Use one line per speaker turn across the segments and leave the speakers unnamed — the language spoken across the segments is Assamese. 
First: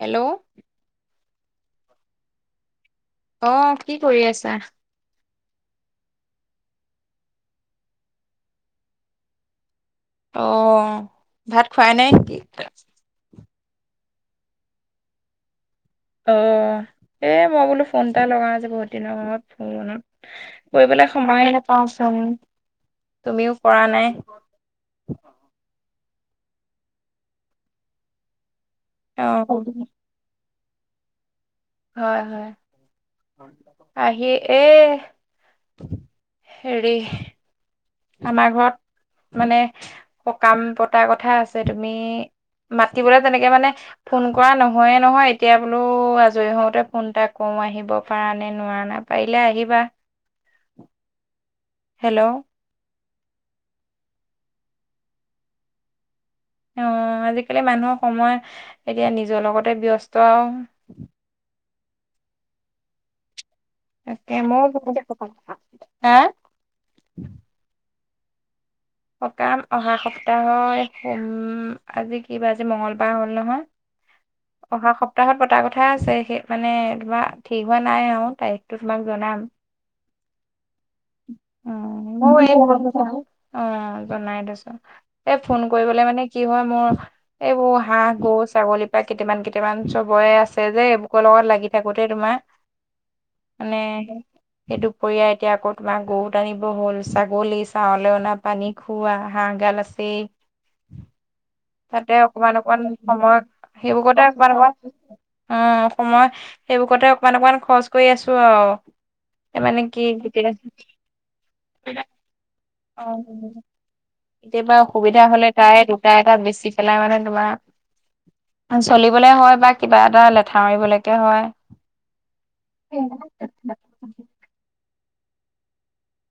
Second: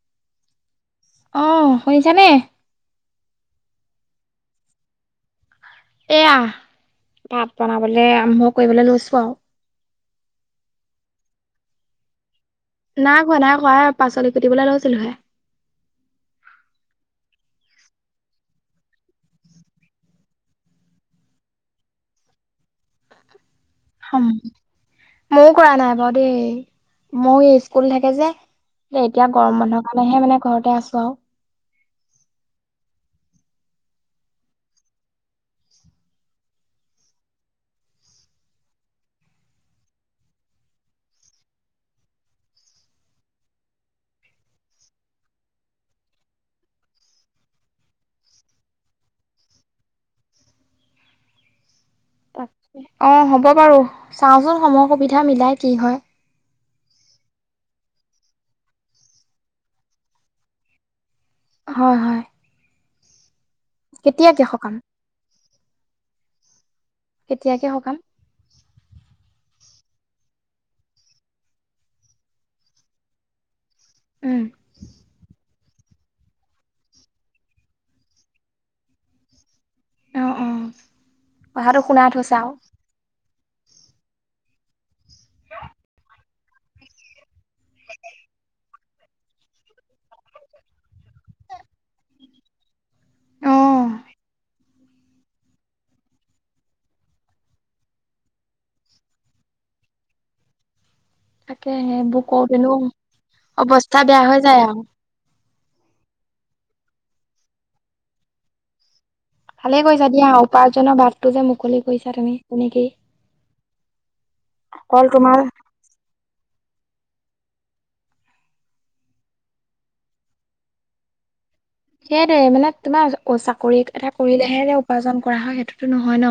হেল্ল'?
অ', শুনিছানে?
অ', কি কৰি আছা?
এয়া ভাত বনাবলৈ আৰম্ভ কৰিবলৈ লৈছো আৰু।
অ', ভাত খোৱাই নাই নেকি?
নাই খোৱা, নাই খোৱা পাচলি কুটিবলৈ লৈছিলোহে।
অ', এই মই বোলো ফোন এটা লগাওঁ আজি বহুত দিনৰ সময়ত কৰিবলে সময়হে পাওচোন, তুমিও কৰা নাই।
ময়ো কৰা নাই বাৰু দেই, ময় এ স্কুল থাকে যে।
অ
এতিয়া গৰম বন্ধৰ কাৰণেহে মানে ঘৰতে আছো আৰু।
হয়, হয়। আহি এ, হেৰি। আমাৰ ঘৰত মানে সকাম পতা কথা আছে তুমি মাতিবোলে তেনেকে মানে ফোন কৰা নহয়ে নহয়, এতিয়া বোলো আজৰি হওঁতে ফোন এটা কৰো, আহিব পাৰা নে নোৱাৰনে? পাৰিলে আহিবা। হেল্ল'
অ', হ'ব বাৰু, চাওঁচোন সময় সুবিধা মিলাই কি হয়।
অ', আজিকালি মানুহৰ সময় এতিয়া নিজৰ লগতে ব্যস্ত আৰু।
হয় হয়।
তাকে,
কেতিয়াকে সকাম
মইও হা
কেতিয়াকে সকাম।
সকাম অহা সপ্তাহৰ সোম আজি কি বাৰ আজি মংগলবাৰ হ'ল
উম
নহয়। অহা সপ্তাহত পতা কথা আছে সেই। মানে তোমাৰ ঠিক হোৱা নাই আৰু তাৰিখটো তোমাক জনাম।
অ অ কথাটো শুনা
উম্,
থৈছা আৰু
অ' জনাই থৈছোঁ। এ ফোন কৰিবলে মানে কি হয় মোৰ, এইবোৰ হাঁহ, গৰু-ছাগলীৰ পৰা কেইটামান কেইটামান চবৰে আছে যে, এইবোকৰ লগত লাগি থাকোতে তোমাৰ,
অ
মানে, এই দুপৰীয়া এতিয়া আকৌ তোমাৰ গৰু টানিব হ'ল, ছাগলী ছাৱলৈ অনা। পানী খুওৱা, হাঁহগাল আছেই।
তাকে
তাতে
সেইবোৰ
অকমান
কৰোতেনো
অকমান সময়
অৱস্থা বেয়া
সেইবোকতে
হৈ
অকমান
যায়
অকমান।
আৰু
উম্, সময় সেইবোকতে অকমান অকমান খৰচ কৰি আছোঁ আৰু। এ
ভালে
মানে কি,
কৰিছা দিয়া
কেতিয়া
উপাৰ্জনৰ বাটটো যে মুকলি কৰিছা তুমি তেনেকেই
আহ্ কেতিয়াবা
অকল
অসুবিধা
তোমাৰ
হ'লে তাৰে দুটা এটা বেচি পেলাই মানে তোমাৰ, চলিবলে হয় বা কিবা এটা লেঠা মাৰিবলৈকে হয়।
সেইটোৱে মানে তোমাৰ চাকৰি এটা কৰিলেহে যে উপাৰ্জন কৰা হয়, সেইটোতো নহয় ন।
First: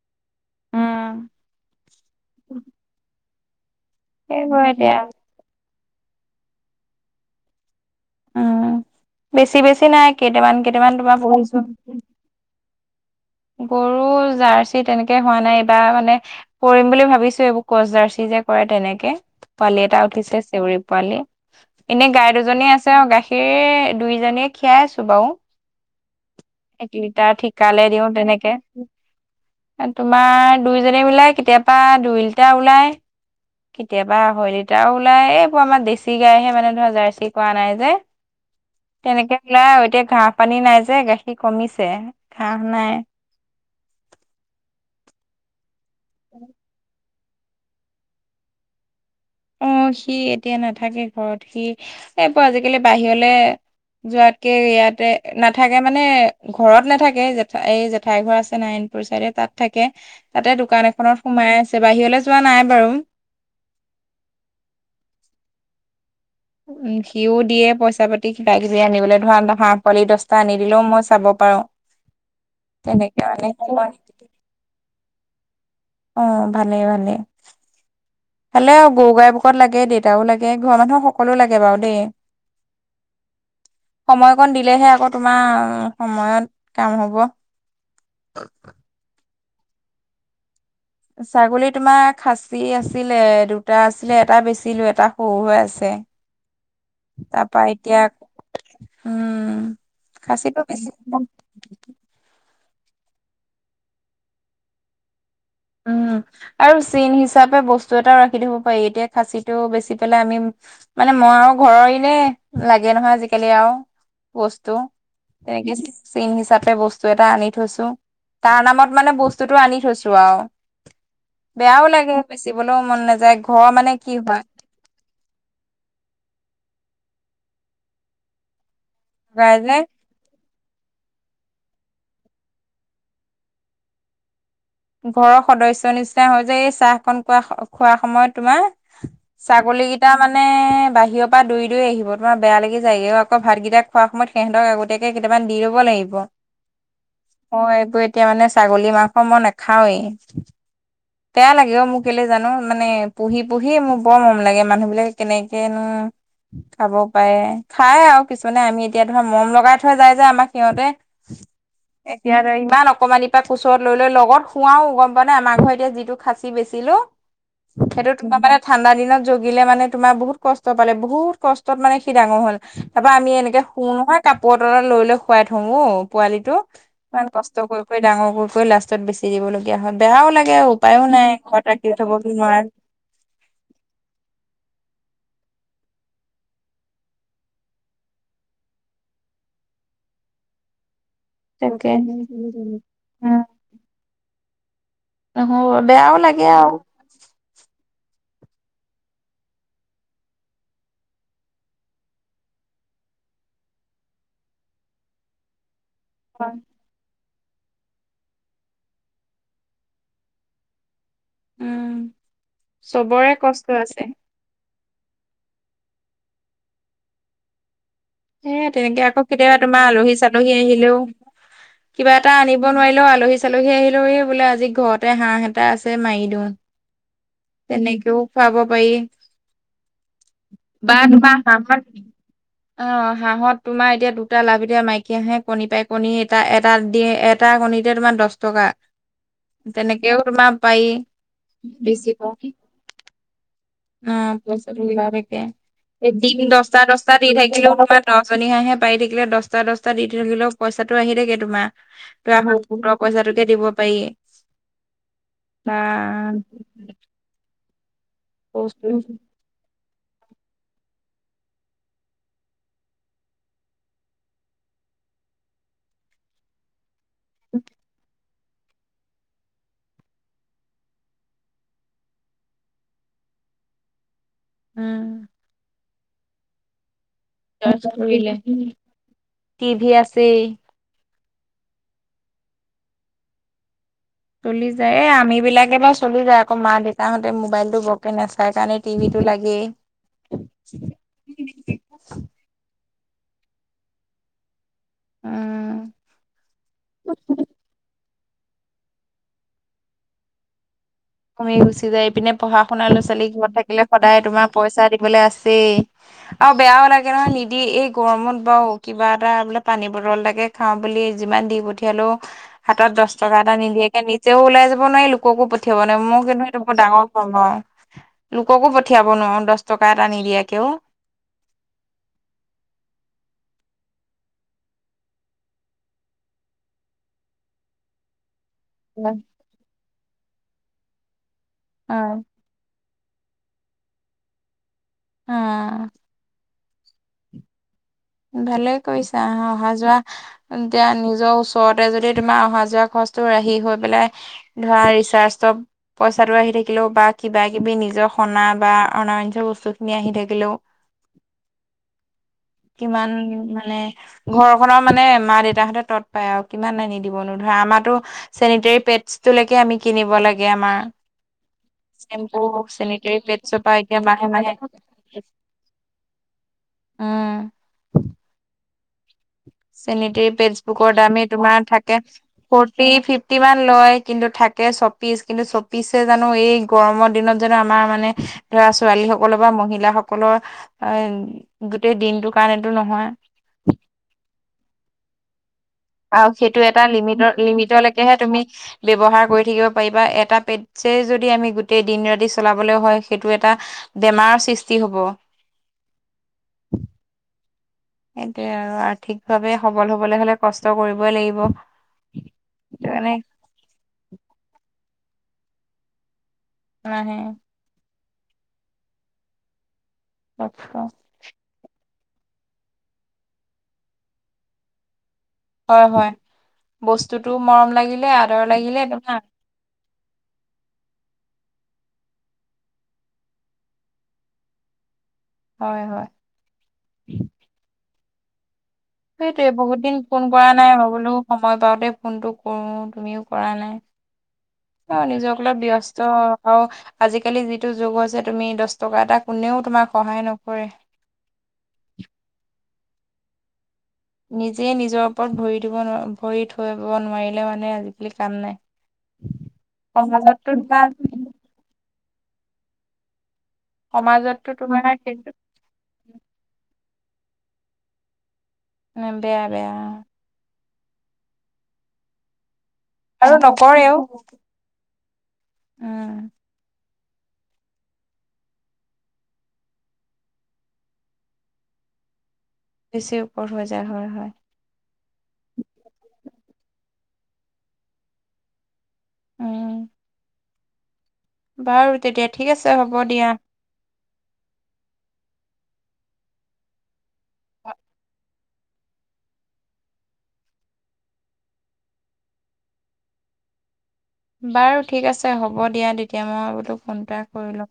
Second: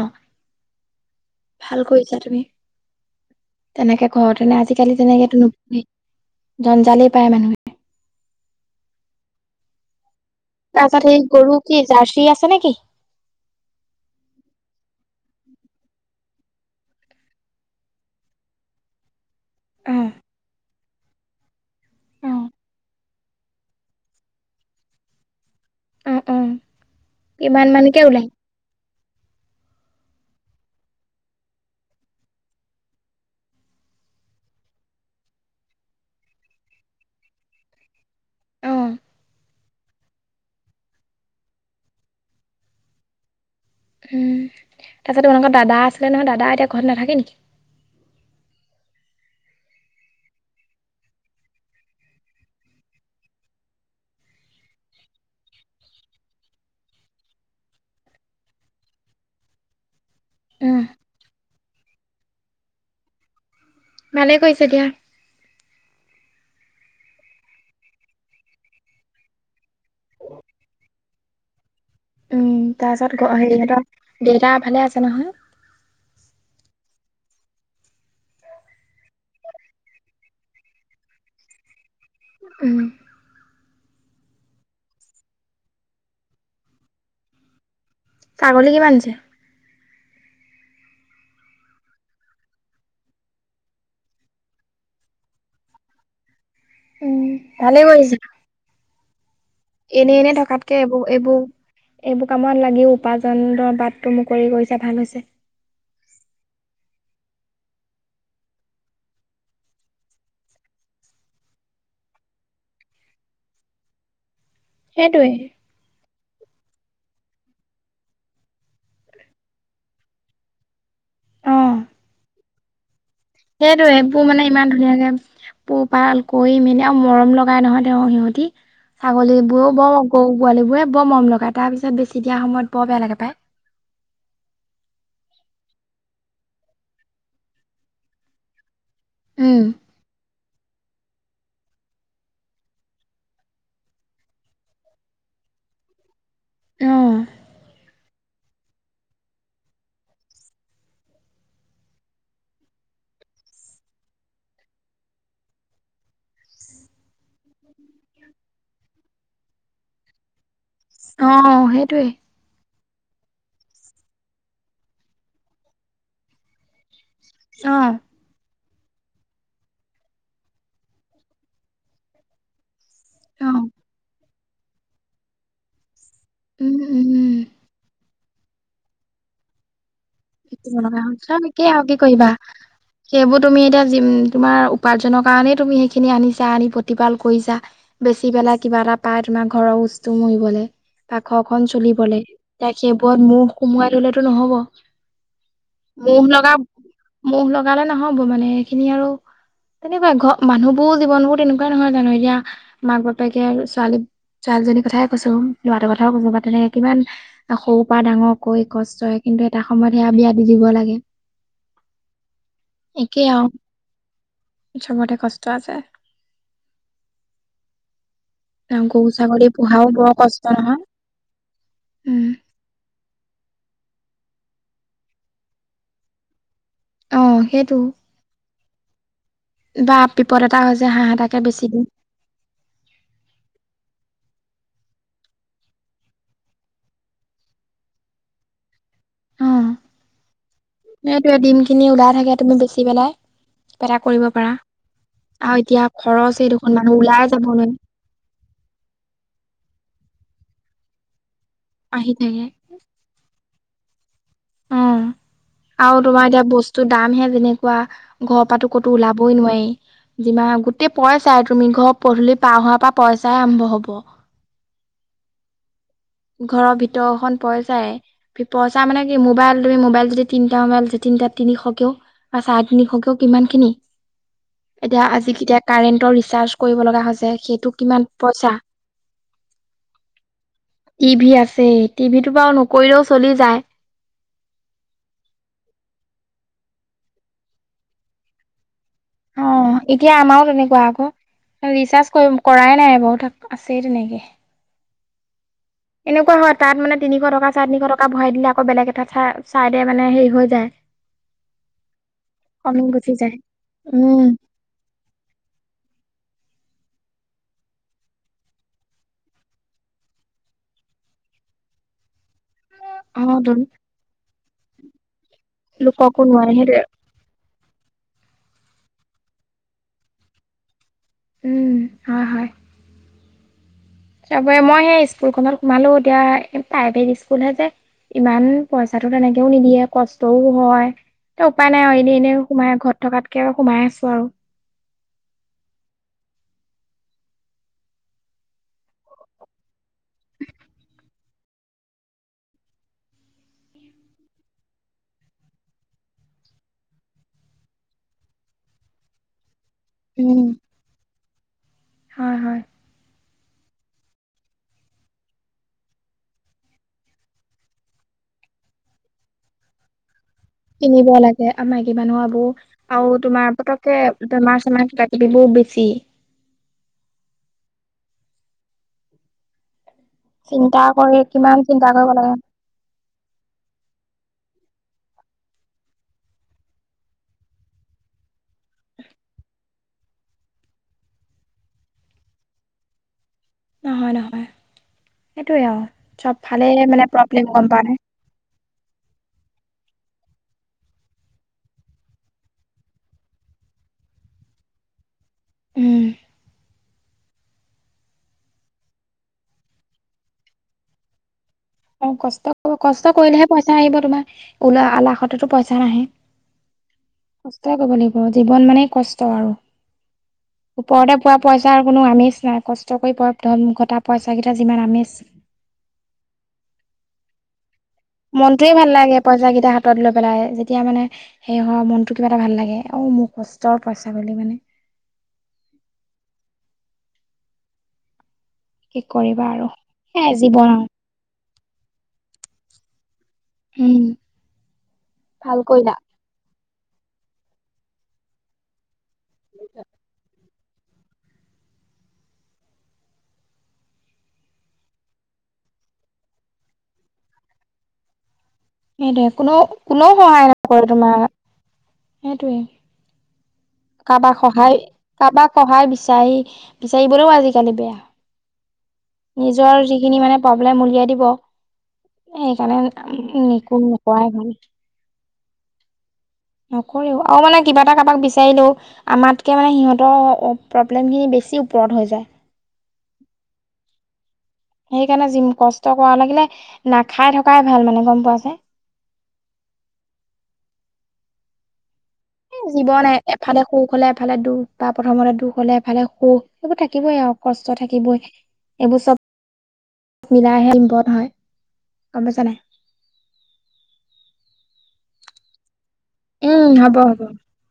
উম
ভাল কৰিছা তুমি, তেনেকে। ঘৰতে
সেইবোৰ
নাই,
এতিয়া
আজিকালি তেনেকে নো জঞ্জালেই পায় মানুহে।
অ', বেছি বেছি নাই, কেইটামান। কেইটামান
তাৰপিছত
তোমাৰ
হেই গৰু কি
পঢ়িছো
জাৰ্চি আছে নেকি?
গৰু জাৰ্চি তেনেকে হোৱা নাই এইবাৰ মানে, কৰিম বুলি ভাবিছোঁ, এইবোৰ কচজাৰ্চি যে কৰে, তেনেকে পোৱালি
অ
এটা উঠিছে চেউৰী পোৱালি। এনেই
অ
গাই দুজনী আছে, অ', গাখীৰ দুইজনীয়ে খীৰাই আছোঁ বাৰু।
অ অ
এক লিটাৰ
কিমান
ঠিকালে
মানকে
দিও
ওলাই
তেনেকে। এই তোমাৰ দুইজনি মিলায় কেতিয়াবা দুই লিটাৰ ওলায়। কেতিয়াবা আঢ়ৈ লিটাৰো ওলাই, এইবোৰ আমাৰ দেছি গাইহে মানে ধৰা জাৰ্চি কৰোৱা নাই যে।
অ
তেনেকে ওলাই, এতিয়া ঘাঁহ, পানী নাই যে গাখীৰ কমিছে ঘাঁহ নাই।
তাৰপাছত তোমালোকৰ দাদা আছিলে নহয়, দাদা এতিয়া ঘৰত নাথাকে নেকি?
অ', সি এতিয়া নাথাকে ঘৰত, সি এইবোৰ আজিকালি বাহিৰলে যোৱাতকে ইয়াতে নাথাকে মানে ঘৰত নাথাকে, জেঠ এই জেঠাই ঘৰ আছে নাই চাইডে তাত থাকে, তাতে
উম
দোকান এখনত সোমাই আছে বাহিৰলৈ যোৱা নাই বাৰু।
ভালেই কৰিছে দিয়া।
উম্, সিও দিয়ে পইচা পাতি কিবা কিবি আনিবলৈ ধৰা, হাঁহ পোৱালি দছটা আনি দিলেও মই চাব পাৰোঁ।
উম্, তাৰ পিছত হেৰি হঁতৰ দেউতা ভালে আছে নহয়।
অ', ভালে ভালে। ভালেই আৰু গৰু গাই বুকত লাগে, দেউতাও লাগে ঘৰৰ মানুহ সকলো লাগে বাৰু দেই।
উম্
সময়কণ দিলেহে আকৌ তোমাৰ সময়ত কাম হ'ব।
ছাগলী কিমান আছে।
ছাগলী তোমাৰ খাচী আছিলে, দুটা আছিলে এটা বেচিলো এটা সৰু হৈ আছে।
উম
তাৰপা,
ভালে
এতিয়া উম্,
এনেই এনেই থকাতকে এইবোৰ এইবোৰ। এইবোৰ কামত লাগিও উপাৰ্জনদ বাটটো মুকলি কৰিছে ভাল হৈছে।
উম। আৰু চিন হিচাপে বস্তু এটাও ৰাখি থ'ব পাৰি। এতিয়া খাছীটো বেচি পেলাই আমি মানে মই আৰু ঘৰৰ এনে লাগে নহয় আজিকালি আৰু বস্তু।
সেইটোৱে।
তেনেকে চিন হিচাপে বস্তু এটা আনি থৈছো। তাৰ নামত মানে বস্তুটো আনি থৈছো আৰু। বেয়াও লাগে বেচিবলৈও মন নেয
সেইটো এইবোৰ মানে ইমান ধুনীয়া ধুনীয়া পোহপাল কৰি মেলি আৰু মৰম লগাই নহয় তেওঁ সিহঁতি।
লগাই
ছাগলীবোৰো
যে
বৰ গৰু পোৱালীবোৰে বৰ মৰম লগায়। তাৰপিছত বেছি দিয়া সময়ত বৰ বেয়া লাগে পায়।
ঘৰৰ সদস্যৰ নিচিনা হয় যে এই চাহখন খোৱা খোৱা সময়ত তোমাৰ।
উম
ছাগলী কেইটা মানে বাহিৰৰ পৰা দৌৰি দৌৰি আহিব। তোমাৰ বেয়া লাগি যায়গে। আকৌ ভাতকেইটা খোৱা সময়ত সিহঁতক আগতীয়াকে কেইটামান দি ল'ব লাগিব।
অ
অ', এইবোৰে। এতিয়া মানে ছাগলী মাংস মই নাখাওঁৱেই। বেয়া লাগে অ', মোৰ কেলে জানো। মানে পুহি পুহি মোৰ বৰ মৰম লাগে। মানুহ বিলাকে কেনেকেনো খাব পাৰে। খাই আৰু কিছুমানে। আমি এতিয়া ধৰা মৰম লগাই থৈ যায় যে আমাক সিহঁতে।
অ' সেইটয়ে।
ইয়াতে, ইমান অকমানিৰ পৰা কোচত লৈ লৈ, লগত শুৱাও গ'ম পোৱা নাই, আমাৰ ঘৰত এতিয়া যি টো খাচি বেচিলো
অ'।
সেইটো তোমাৰ মানে ঠাণ্ডা দিনত জগিলে মানে, তোমাৰ বহুত কষ্ট পালে বহুত কষ্টত মানে সি ডাঙৰ হ'ল। তাৰা পাৰা আমি
অ
এনেকে শুও নহয় কাপোৰ তলত লৈ লৈ শুৱাই থওঁ অ' পোৱালিটো।
উম উম
ইমান
উম
কষ্ট কষ্ট কৰি কৰি ডাঙৰ কৰি কৰি লাষ্টত বেচি দিবলগীয়া হয, বেয়াও লাগে আৰু।
দিব লগা হকে আ কি কৰিবা। সেইবোৰ তুমি এতিয়া তোমাৰ উপাৰ্জনৰ কাৰণেই তুমি সেইখিনি আনিছা, আনি প্ৰতিপাল কৰিছা। বেচি পেলাই কিবা এটা পাই তোমাৰ ঘৰৰ হুচটো মৰিবলৈ। বা ঘৰ খন
তাকে
চলিবলে, এতিয়া সেইবোৰত মুৰ সোমোৱাই ললেতো নহব।
নহয়বাৰু, বেয়াও লাগে আৰু।
মোহ লগালে নহ'ব মানে, এইখিনি আৰু তেনেকুৱাই ঘ মানুহবোৰ জীৱনবোৰ তেনেকুৱাই নহয় জানো, এতিয়া মাক বাপেকে ছোৱালী ছোৱালীজনীৰ কথাই কৈছো। লৰাটোৰ কথাও কবা তেনেকে কিমান সৰু পৰা ডাঙৰ কৰি কষ্টৰে কিন্তু এটা সময়ত সেয়া বিয়া দি দিব লাগে।
উম,
একেই
চবৰে
আৰু
কষ্ট আছে।
চবতে কষ্ট আছে।
এ
কাৰণ
তেনেকে
গৰু
আকৌ
ছাগলী
কেতিয়াবা
পোহাও
তোমাৰ
বৰ
আলহী
কষ্ট
চালহী
নহয়
আহিলেও কিবা
উম
এটা আনিব নিব নোৱাৰিলেও আলহী চালহী আহিলেও বোলে আজি ঘৰতে হাঁহ এটা আছে মাৰি দিও।
অ সেইটো
তেনেকেও খুৱাব পাৰি।
বা বিপদ এটা হৈছে
বা
হাঁহ
তোমাৰ
এটাকে বেছি
হাঁহত
দিম।
অ' হাঁহত তোমাৰ এতিয়া দুটা লাভ, এতিয়া মাইকী হাঁহে আহে কণী পাই কণী এটা এটা দি এটা কণীতে তোমাৰ দহ টকা।
অ
তেনেকেও তোমাৰ পাৰি বেছিব।
দি পেলাই কিবা এটা
অ
কৰিব পাৰা
পইচা
আৰু এতিয়া
মিলাই দিম
খৰচেই দেখোন
দহটা
মানুহ
দহটা
ওলাই
দি
যাব
থাকিলে
নোৱাৰি
দহজনী হাঁহে পাৰি থাকিলে দহটা দহটা দি থাকিলেও পইচাটো আহি থাকে তোমাৰ।
আহি
ত
থাকে
গোটৰ পইচা তোকে দিব পাৰি।
উম,
বা
আৰু তোমাৰ এতিয়া বস্তুৰ দামহে যেনেকুৱা। ঘৰৰ পৰাটো ক'তো ওলাবই নোৱাৰি। যিমা গোটেই পইচাই, তুমি ঘৰ পধূলি পাৰ হোৱাৰ পৰা পইচাই আৰম্ভ হ'ব। ঘৰৰ ভিতৰখন পইছাই। পইচা মানে কি মোবাইল তুমি মোবাইল যদি তিনিটা মোবাইল তিনিটা তিনিশকেও। চাৰে তিনিশকও কিমান খিনি। এতিয়া
উম
আজি কেতিয়া কাৰেণ্টৰ ৰিচাৰ্জ কৰিব লগা হৈছে সেইটো কিমান পইচা।
টিভি আছেই।
টিভি আছে টিভিটো বাৰু নকৰিলেও চলি যায়।
চলি যায়, এ আমিবিলাকে বাৰু চলি যায়, আকৌ মা দেউতাহঁতে মোবাইলটো বৰকে নাচাই কাৰণে, টিভিটো লাগেই
অ', এতিয়া আমাৰো তেনেকুৱা আকৌ ৰিচাৰ্জ কৰিম। কৰাই নাই মই তাক, আছেই তেনেকৈ।
উম্।
এনেকুৱা হয় তাত মানে তিনিশ টকা চাৰে তিনিশ টকা ভৰাই দিলে আকৌ বেলেগ এটা চাই চাইডে মানে, হেৰি হৈ যায়।
তুপনি গুচি যাই ইপিনে, পঢ়া
কমি
শুনা ল'ৰা
গুচি
ছোৱালী
যায়
ঘৰত থাকিলে সদায়
উম
তোমাৰ। পইচা দিবলৈ আছেই। আৰু বেয়াও লাগে নহয় নিদি, এই গৰমত বাৰু কিবা এটা বোলে পানী বটল এটাকে খাওঁ বুলি, যিমান দি পঠিয়ালেও। হাতত দহ
অ
টকা এটা নিদিয়াকে নিজেও ওলাই যাব নোৱাৰি, লোককো পঠিয়াব নোৱাৰি,
লোককো
মই কিন্তু
নোৱাৰে
এইটো বৰ
সেইটোৱে
ডাঙৰ অ'অ'অ', লোককো পঠিয়াব নোৱাৰোঁ দহ টকা এটা নিদিয়াকে অ',
উম্, হয় হয়। তাৰপৰা মই সেই স্কুলখনত সোমালোঁ, এতিয়া প্ৰাইভেট স্কুলহে যে ইমান পইচাটো তেনেকেও নিদিয়ে, কষ্টও হয়, এ উপায়
অ
নাই এনে এনেই সোমাই ঘৰত থকাতকে সোমাই আছোঁ আৰু।
অ', ভালেই কৰিছাঁ, অহা যোৱা এতিয়া নিজৰ ওচ ওচৰতে যদি তোমাৰ অহা যোৱা খৰচটো ৰাহি হৈ পেলাই, ধৰা ৰিচাৰ্জটো পইচাটো আহি থাকিলেও বা কিবা কিবি নিজৰ সনা বা অনাৰঞ্জ বস্তুখিনি
উম্, হয় হয়।
কিমান মানে। ঘৰখনৰ মানে মা দেউতাহঁতে তৎ পায় আৰু কিমান আনি দিবনো ধৰা আমাৰো। চেনিটাৰী পেডছ্টোলৈকে আমি কিনিব লাগে আমাৰ
কিনিব লাগে, মাইকী মানুহৰ
চেম্পু
এবোৰ
চেনিটেৰী
আৰু তোমাৰ
পেডছৰ পৰা
পতককে
এতিয়া
বেমাৰ চেমাৰ ক বিষ বোৰ বেছি।
উম্। চেনিটৰী পেডছ
চিন্তা
বোৰৰ
কৰি
দামেই
কিমান
তোমাৰ
চিন্তা
থাকে।
কৰিব লাগে
ফৰ্টি ফিফটি মান লয় কিন্তু থাকে ছয়পিচ কিন্তু চৌজানো এই গৰমৰ দিনত জানোঁ আমাৰ মানে ধৰা ছোৱালী সকলৰ বা মহিলাসকলৰ। গোটেই দিনটো কাৰণেটো নহয়।
নহয় নহয়, সেইটোৱে আৰু।
আৰু
চব
সেইটো
ফালে
এটা
মানে
লিমিট,
প্ৰব্লেম গম পোৱা নাই
লিমিটলৈকেহে তুমি। ব্যৱহাৰ কৰি থাকিব পাৰিবা এটা পেডচে যদি আমি গোটেই দিন ৰাতি চলাবলৈ হয়, সেইটো এটা বেমাৰৰ সৃষ্টি হ'ব।
উম্।
সেইটোয়ে আৰু আৰ্থিকভাৱে সবল হ'বলৈ হ'লে কষ্ট কৰিবই লাগিব।
অ', কষ্ট
সেইটো
কষ্ট
কাৰণে
কৰিলেহে পইচা আহিব তোমাৰ, ওল আলাসতেতো পইচা নাহে।
নাহে।
কষ্টই কৰিব লাগিব, জীৱন মানে কষ্ট আৰু ওপৰতে পোৱা পইচাৰ কোনো আমেজ নাই, কষ্ট কৰি পোৱা ধন ঘটা পইচাকেইটা যিমান আমেজ।
হয় হয়, বস্তুটো মৰম লাগিল।
মনটোৱে ভাল লাগে পইচা কেইটা হাতত লৈ পেলাই যেতিয়া মানে হেৰি হয়, মনটো কিবা এটা ভাল লাগে, অ', মোৰ কষ্টৰ পইচা বুলি মানে।
হয় হয়।
কি কৰিবা
সেইটোৱে
আৰু
বহুত দিন ফোন
সেয়াই
কৰা
জীৱন
নাই,
আৰু
মই বোলো সময় পাওঁতে ফোনটো কৰো তুমিও কৰা নাই।
উম
অ নিজক ল
ভাল কৰিলা
ব্যস্ত অ আজিকালি যিটো যুগ হৈছে তুমি দহ টকা এটা কোনেও তোমাক সহায় নকৰে। নিজে নিজৰ ওপৰত ভৰি দিব ন ভৰি থৈব নোৱাৰিলে মানে আজিকালি কাম নাই।
সেইটোৱে কোনেও কোনেও সহায় নকৰে তোমাৰ, সেইটোৱে। কাবাক
সমাজতো
সহায়
তোমাৰ সেইটো
কাবাক সহায় বিচাৰি বিচাৰিব'লেও আজিকালি বেয়া।
বেয়া বেয়া
নিজৰ যিখিনি মানে প্ৰব্লেম উলিয়াই দিব এ
আৰু
সেইকাৰণে নিকো
নকৰেও
নকোৱাই ভাল।
উম
নকৰেও আৰু মানে কিবা এটা কাবাক বিচাৰিলেও আমাতকে মানে সিহঁতৰ প্ৰব্লেম খিনি বেছি ওপৰত হৈ যায়।
বেছি ওপৰত হৈ যায় হয় হয়।
সেইকাৰণে যি কষ্ট কৰা লাগিলে নাখাই থকাই ভাল মানে গম পোৱা নে?
উম। বাৰু তে তিয়
জীৱন এফালে সুখ হলে এফালে দুখ বা প্ৰথমতে দুখ হলে এফালে সুখ সেইবোৰ থাকিবই আৰু কষ্ট থাকিবই। এইবোৰ চব মিলাইহে [unintelligible] হয় গম পাইছান নাই?
বাৰু ঠিক আছে হ'ব দিয়া তেতিয়া মই
উম
বোলো
হ'ব
ফোন এটা
হ'ব
কৰি লওঁ।